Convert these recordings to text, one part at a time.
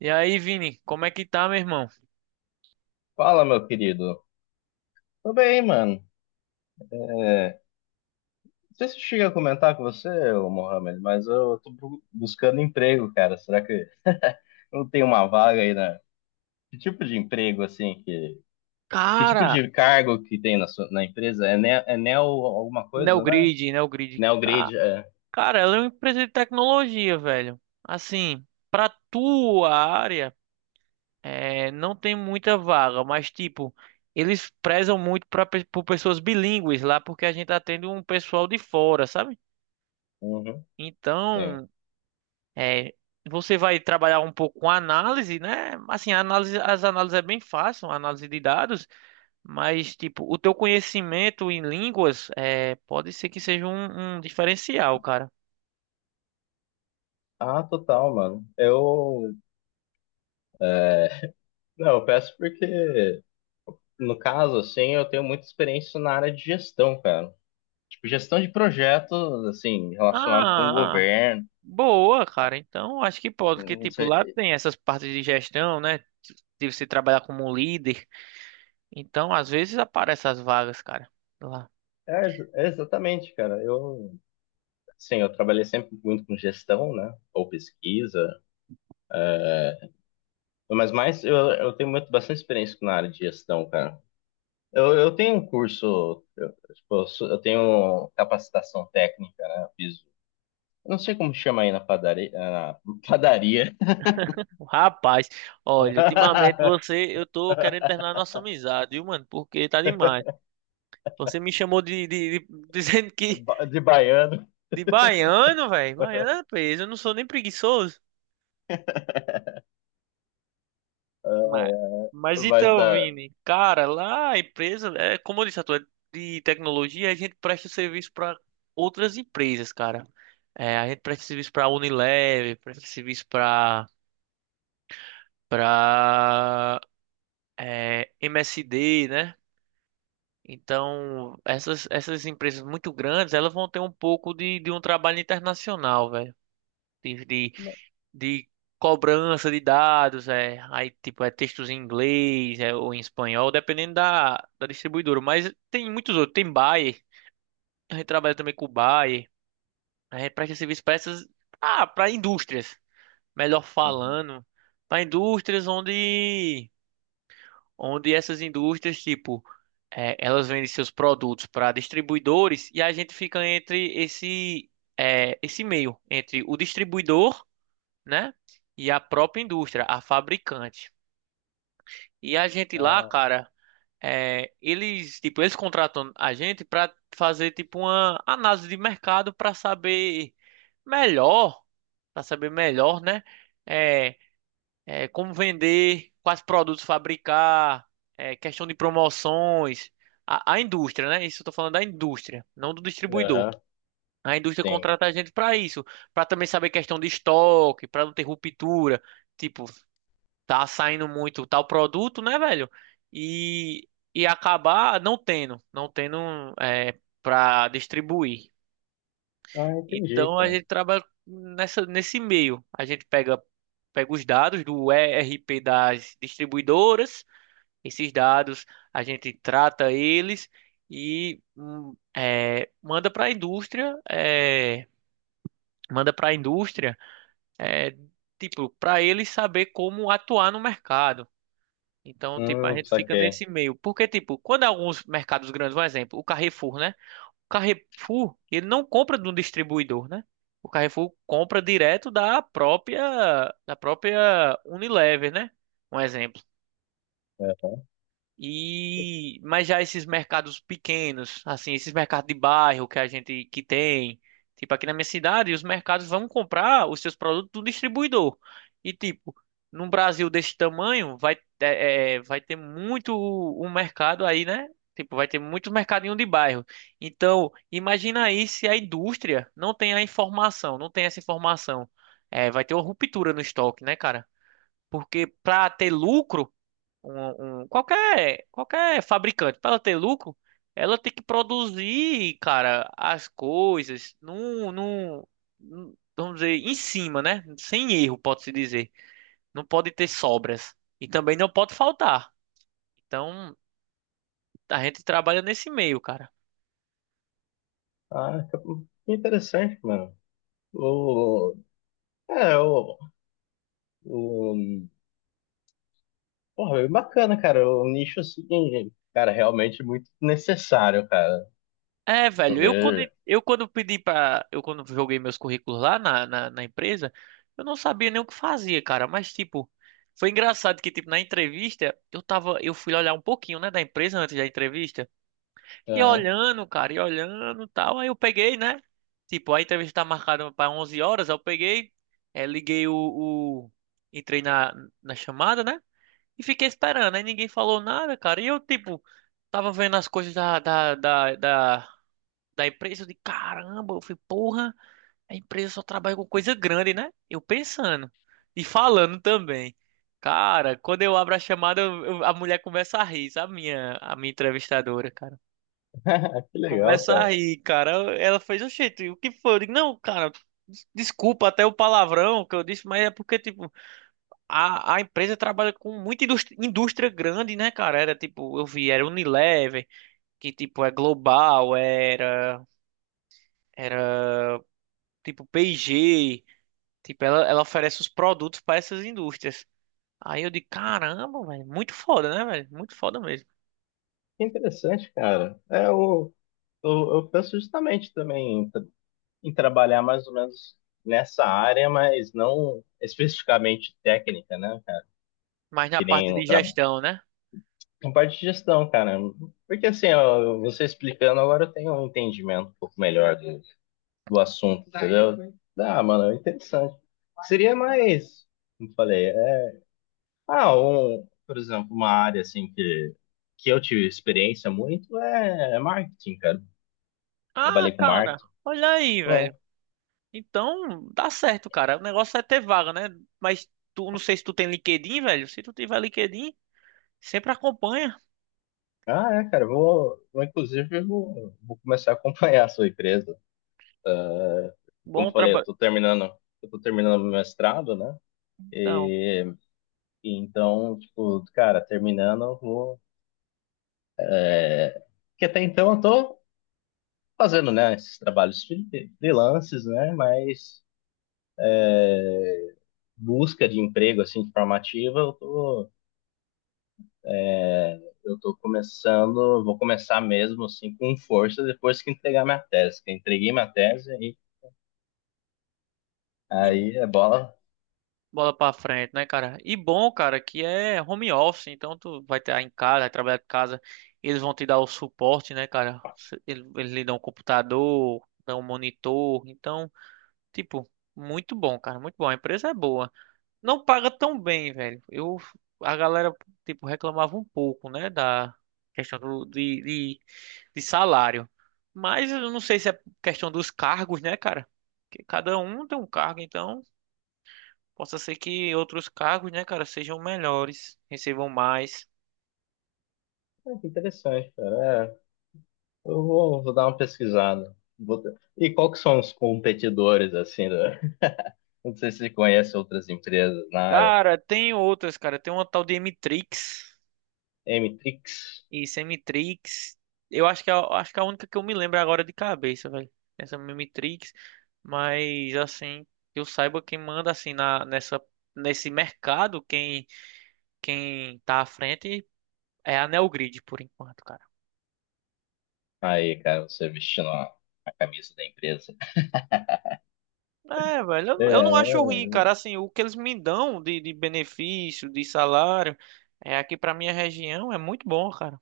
E aí, Vini, como é que tá, meu irmão? Fala, meu querido. Tô bem, mano. Não sei se eu cheguei a comentar com você, ô Mohamed, mas eu tô buscando emprego, cara. Será que não tem uma vaga aí na... Que tipo de emprego, assim, que... Que tipo Cara, de cargo que tem na, sua... na empresa? É neo alguma coisa, né? Neogrid, Neogrid, Neo ca- grid, é. cara, ela é uma empresa de tecnologia, velho. Assim, pra tua área, não tem muita vaga, mas tipo, eles prezam muito por pessoas bilíngues lá, porque a gente atende um pessoal de fora, sabe? Uhum, sim. Então, é, você vai trabalhar um pouco com análise, né? Assim, a análise, as análises é bem fácil, análise de dados. Mas, tipo, o teu conhecimento em línguas pode ser que seja um diferencial, cara. Ah, total, mano. Eu... Não, eu peço porque, no caso, assim, eu tenho muita experiência na área de gestão, cara. Tipo, gestão de projetos, assim, relacionado com o Ah, governo. boa, cara. Então, acho que pode, porque, tipo, lá tem essas partes de gestão, né? De você trabalhar como um líder. Então, às vezes aparecem as vagas, cara. Lá. É exatamente, cara. Sim, eu trabalhei sempre muito com gestão, né? Ou pesquisa. Mas mais, eu tenho muito, bastante experiência na área de gestão, cara. Eu tenho um curso, eu, tipo, eu tenho capacitação técnica, né? Eu fiz, eu não sei como chama aí na padaria, na padaria. Rapaz, olha, ultimamente você, eu tô querendo terminar a nossa amizade, viu, mano? Porque tá demais. Você me chamou de, dizendo que De baiano, de baiano, velho. Baiano é peso, eu não sou nem preguiçoso. Mas, mas, mas então, da. Vini, cara, lá a empresa, como eu disse, a tua é de tecnologia, a gente presta serviço para outras empresas, cara. É, a gente presta serviço pra Unilever, presta serviço para pra MSD, né? Então, essas, essas empresas muito grandes, elas vão ter um pouco de um trabalho internacional, velho. De, de, de cobrança de dados. É, aí, tipo, é textos em inglês, ou em espanhol, dependendo da, da distribuidora. Mas tem muitos outros. Tem Bayer, a gente trabalha também com o Bayer. A gente presta serviço para essas... Ah, para indústrias, melhor Uhum. falando. Para indústrias onde... onde essas indústrias, tipo, é, elas vendem seus produtos para distribuidores e a gente fica entre esse meio, entre o distribuidor, né, e a própria indústria, a fabricante. E a gente lá, Ah, cara, é, eles, tipo, eles contratam a gente para fazer, tipo, uma análise de mercado melhor, para saber melhor, né, é, como vender, quais produtos fabricar, questão de promoções, a indústria, né? Isso eu tô falando da indústria, não do distribuidor. aham, A indústria sim. contrata a gente para isso, para também saber questão de estoque, para não ter ruptura, tipo, tá saindo muito tal produto, né, velho? E, e acabar não tendo para distribuir. Ah, entendi, Então a cara. gente trabalha nessa, nesse meio. A gente pega os dados do ERP das distribuidoras, esses dados a gente trata eles e manda para a indústria. Manda para a indústria, é, tipo, para eles saber como atuar no mercado. Então, tipo, a gente fica Saquei. nesse meio. Porque, tipo, quando alguns mercados grandes, um exemplo, o Carrefour, né? Carrefour, ele não compra de um distribuidor, né? O Carrefour compra direto da própria Unilever, né? Um exemplo. É. E mas já esses mercados pequenos, assim, esses mercados de bairro que a gente que tem, tipo aqui na minha cidade, os mercados vão comprar os seus produtos do distribuidor. E tipo, num Brasil desse tamanho, vai ter muito um mercado aí, né? Tipo, vai ter muito mercadinho de bairro. Então, imagina aí se a indústria não tem a informação, não tem essa informação. É, vai ter uma ruptura no estoque, né, cara? Porque para ter lucro qualquer fabricante, para ela ter lucro, ela tem que produzir, cara, as coisas vamos dizer, em cima, né? Sem erro, pode-se dizer. Não pode ter sobras. E também não pode faltar. Então, a gente trabalha nesse meio, cara. Ah, que interessante, mano. O, é, o, o, porra, é bacana, cara. O nicho, assim, cara, é realmente muito necessário, cara. É, Eu velho, vejo. eu quando pedi para eu quando joguei meus currículos lá na empresa, eu não sabia nem o que fazia, cara, mas tipo, foi engraçado que tipo na entrevista, eu fui olhar um pouquinho, né, da empresa antes da entrevista, e Aham. olhando, cara, e olhando, tal, aí eu peguei, né? Tipo, a entrevista tá marcada para 11 horas, aí eu peguei, é, liguei o entrei na chamada, né? E fiquei esperando, aí ninguém falou nada, cara, e eu tipo tava vendo as coisas da empresa. Eu disse, caramba, eu falei, porra, a empresa só trabalha com coisa grande, né? Eu pensando e falando também. Cara, quando eu abro a chamada, a mulher começa a rir, sabe? A minha entrevistadora, cara. Que legal, Começa a cara. rir, cara. Ela fez, oxente, o que foi? Eu digo, não, cara, desculpa até o palavrão que eu disse, mas é porque, tipo, a empresa trabalha com muita indústria, indústria grande, né, cara? Era, tipo, eu vi, era Unilever, que, tipo, é global, era, tipo, P&G. Tipo, ela oferece os produtos para essas indústrias. Aí eu digo, caramba, velho, muito foda, né, velho? Muito foda mesmo. Que interessante, cara. O, eu penso justamente também em trabalhar mais ou menos nessa área, mas não especificamente técnica, né, cara? Mas na Que parte nem de um. gestão, né? Na parte de gestão, cara. Porque assim, ó, você explicando agora eu tenho um entendimento um pouco melhor do, do assunto, entendeu? Ah, mano, é interessante. Seria mais, como eu falei, é, ah, um, por exemplo, uma área assim que eu tive experiência muito é marketing, cara. Ah, Trabalhei com cara, marketing. olha aí, Não. velho. Então, dá certo, cara. O negócio é ter vaga, né? Mas tu, não sei se tu tem LinkedIn, velho. Se tu tiver LinkedIn, sempre acompanha. Ah, é, cara, eu vou inclusive vou começar a acompanhar a sua empresa. Como Bom eu falei, trabalho. Eu tô terminando meu mestrado, né? Então, E então, tipo, cara, terminando, eu vou. Que até então eu tô fazendo, né, esses trabalhos freelances, né, mas busca de emprego, assim, de forma ativa, eu tô começando, vou começar mesmo, assim, com força depois que entregar minha tese. Que eu entreguei minha tese e e aí é bola. Bola pra frente, né, cara? E bom, cara, que é home office, então tu vai estar em casa, vai trabalhar de casa, eles vão te dar o suporte, né, cara? Eles lhe dão um computador, dão um monitor, então, tipo, muito bom, cara, muito bom. A empresa é boa. Não paga tão bem, velho. Eu, a galera, tipo, reclamava um pouco, né, da questão do, de salário. Mas eu não sei se é questão dos cargos, né, cara? Porque cada um tem um cargo, então. Possa ser que outros cargos, né, cara, sejam melhores, recebam mais. Ah, que interessante, cara. É, vou dar uma pesquisada. E qual que são os competidores, assim, né? Não sei se você conhece outras empresas na área. Cara, tem outras, cara. Tem uma tal de Emitrix Mtrix. e Semitrix. Eu acho que é, acho que é a única que eu me lembro agora de cabeça, velho. Essa Mimitrix. Mas, assim, que eu saiba quem manda, assim, nesse mercado, quem tá à frente é a Neogrid, por enquanto, cara. Aí, cara, você vestindo a camisa da empresa. É, velho, eu não acho É, ruim, cara. Assim, o que eles me dão de benefício, de salário, é aqui pra minha região é muito bom, cara.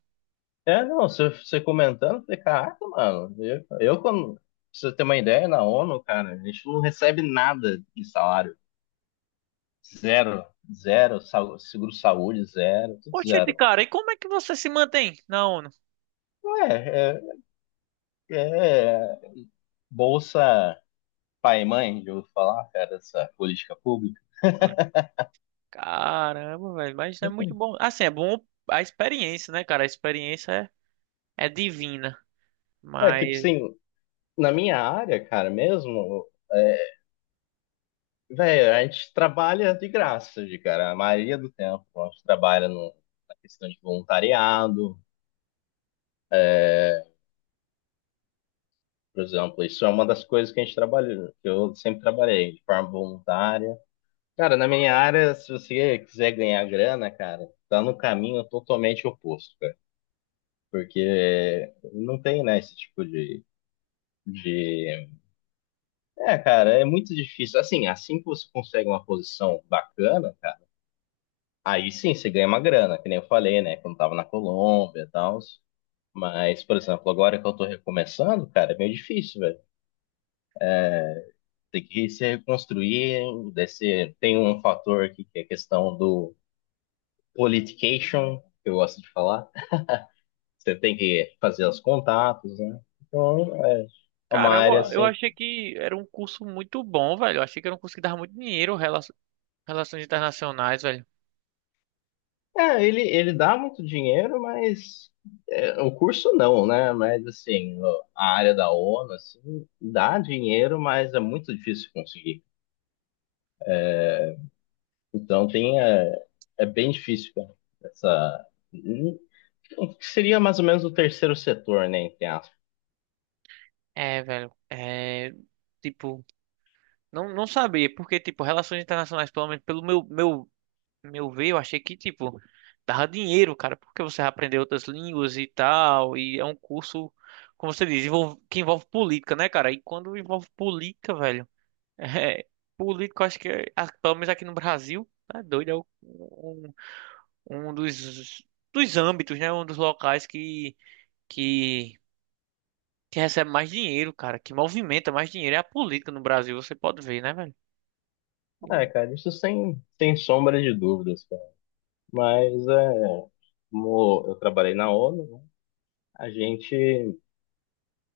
é não, você, você comentando, eu falei, caraca, mano, eu quando, pra você ter uma ideia, na ONU, cara, a gente não recebe nada de salário. Zero, zero, seguro-saúde, zero, tudo Poxa, de zero. cara, e como é que você se mantém na ONU? Ué, é, é, é, bolsa pai e mãe, de eu falar, cara, dessa política pública. Caramba, velho, mas é muito bom. Assim, é bom a experiência, né, cara? A experiência é divina. É, tipo Mas, assim, na minha área, cara, mesmo. É, velho, a gente trabalha de graça, de cara, a maioria do tempo. A gente trabalha no- Na questão de voluntariado, por exemplo. Isso é uma das coisas que a gente trabalha, que eu sempre trabalhei, de forma voluntária. Cara, na minha área, se você quiser ganhar grana, cara, tá no caminho totalmente oposto, cara. Porque não tem, né, esse tipo de... É, cara, é muito difícil. Assim, assim que você consegue uma posição bacana, cara, aí sim você ganha uma grana, que nem eu falei, né, quando tava na Colômbia e tal. Mas, por exemplo, agora que eu tô recomeçando, cara, é meio difícil, velho. Tem que se reconstruir, desse... tem um fator aqui que é a questão do politication, que eu gosto de falar. Você tem que fazer os contatos, né? Então, é é uma área caramba, eu assim. achei que era um curso muito bom, velho. Eu achei que era um curso que dava muito dinheiro, relações internacionais, velho. É, ele dá muito dinheiro, mas é, o curso não, né? Mas assim, a área da ONU, assim, dá dinheiro, mas é muito difícil conseguir. Então tem, é, é bem difícil, cara, essa. Que seria mais ou menos o terceiro setor, né, entre aspas. É, velho, é. Tipo, não não sabia, porque, tipo, relações internacionais, pelo menos pelo meu ver, eu achei que, tipo, dava dinheiro, cara, porque você vai aprender outras línguas e tal, e é um curso, como você diz, que envolve política, né, cara? E quando envolve política, velho, é, político, eu acho que, ah, pelo menos aqui no Brasil, tá doido, é um dos âmbitos, né, um dos locais que, que recebe mais dinheiro, cara, que movimenta mais dinheiro, é a política no Brasil, você pode ver, né, velho? É, Eu- cara, isso sem, sem sombra de dúvidas, cara. Mas é, como eu trabalhei na ONU, né, a gente,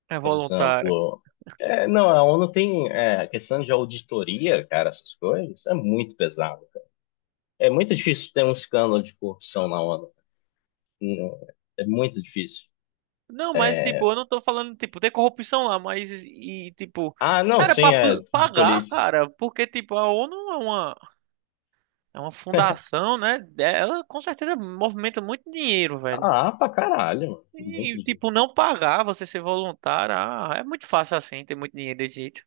é por voluntário. exemplo, é, não, a ONU tem é, a questão de auditoria, cara, essas coisas, é muito pesado, cara. É muito difícil ter um escândalo de corrupção na ONU. Não, é muito difícil. Não, mas tipo, É, eu não tô falando, tipo, tem corrupção lá, mas e tipo, ah, não, era pra sim, é de pagar, política. cara, porque tipo, a ONU é uma fundação, né? Ela com certeza movimenta muito dinheiro, velho. Ah, pra caralho, mano. Muito E difícil. tipo, não pagar, você ser voluntário, ah, é muito fácil assim, ter muito dinheiro desse jeito.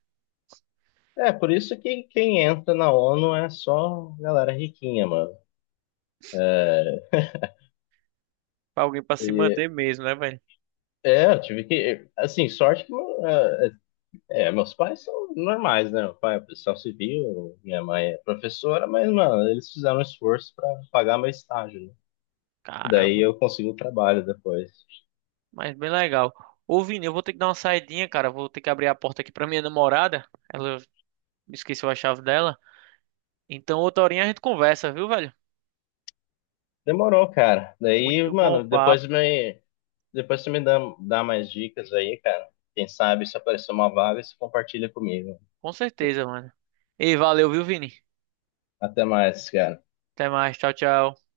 É, por isso que quem entra na ONU é só galera riquinha, mano. É, Pra alguém pra se e- manter mesmo, né, velho? é, eu tive que. Assim, sorte que. É, é, meus pais são normais, né? Meu pai é policial civil, minha mãe é professora, mas, mano, eles fizeram um esforço pra pagar meu estágio, né? Daí Caramba, eu consegui o trabalho depois. mas bem legal. Ô, Vini, eu vou ter que dar uma saidinha, cara, vou ter que abrir a porta aqui pra minha namorada. Ela esqueceu a chave dela. Então, outra horinha a gente conversa, viu, velho? Demorou, cara. Daí, Muito bom mano, depois papo, me. Depois você me dá mais dicas aí, cara. Quem sabe se aparecer uma vaga, você compartilha comigo. com certeza, mano. E valeu, viu, Vini? Até mais, cara. Até mais, tchau, tchau.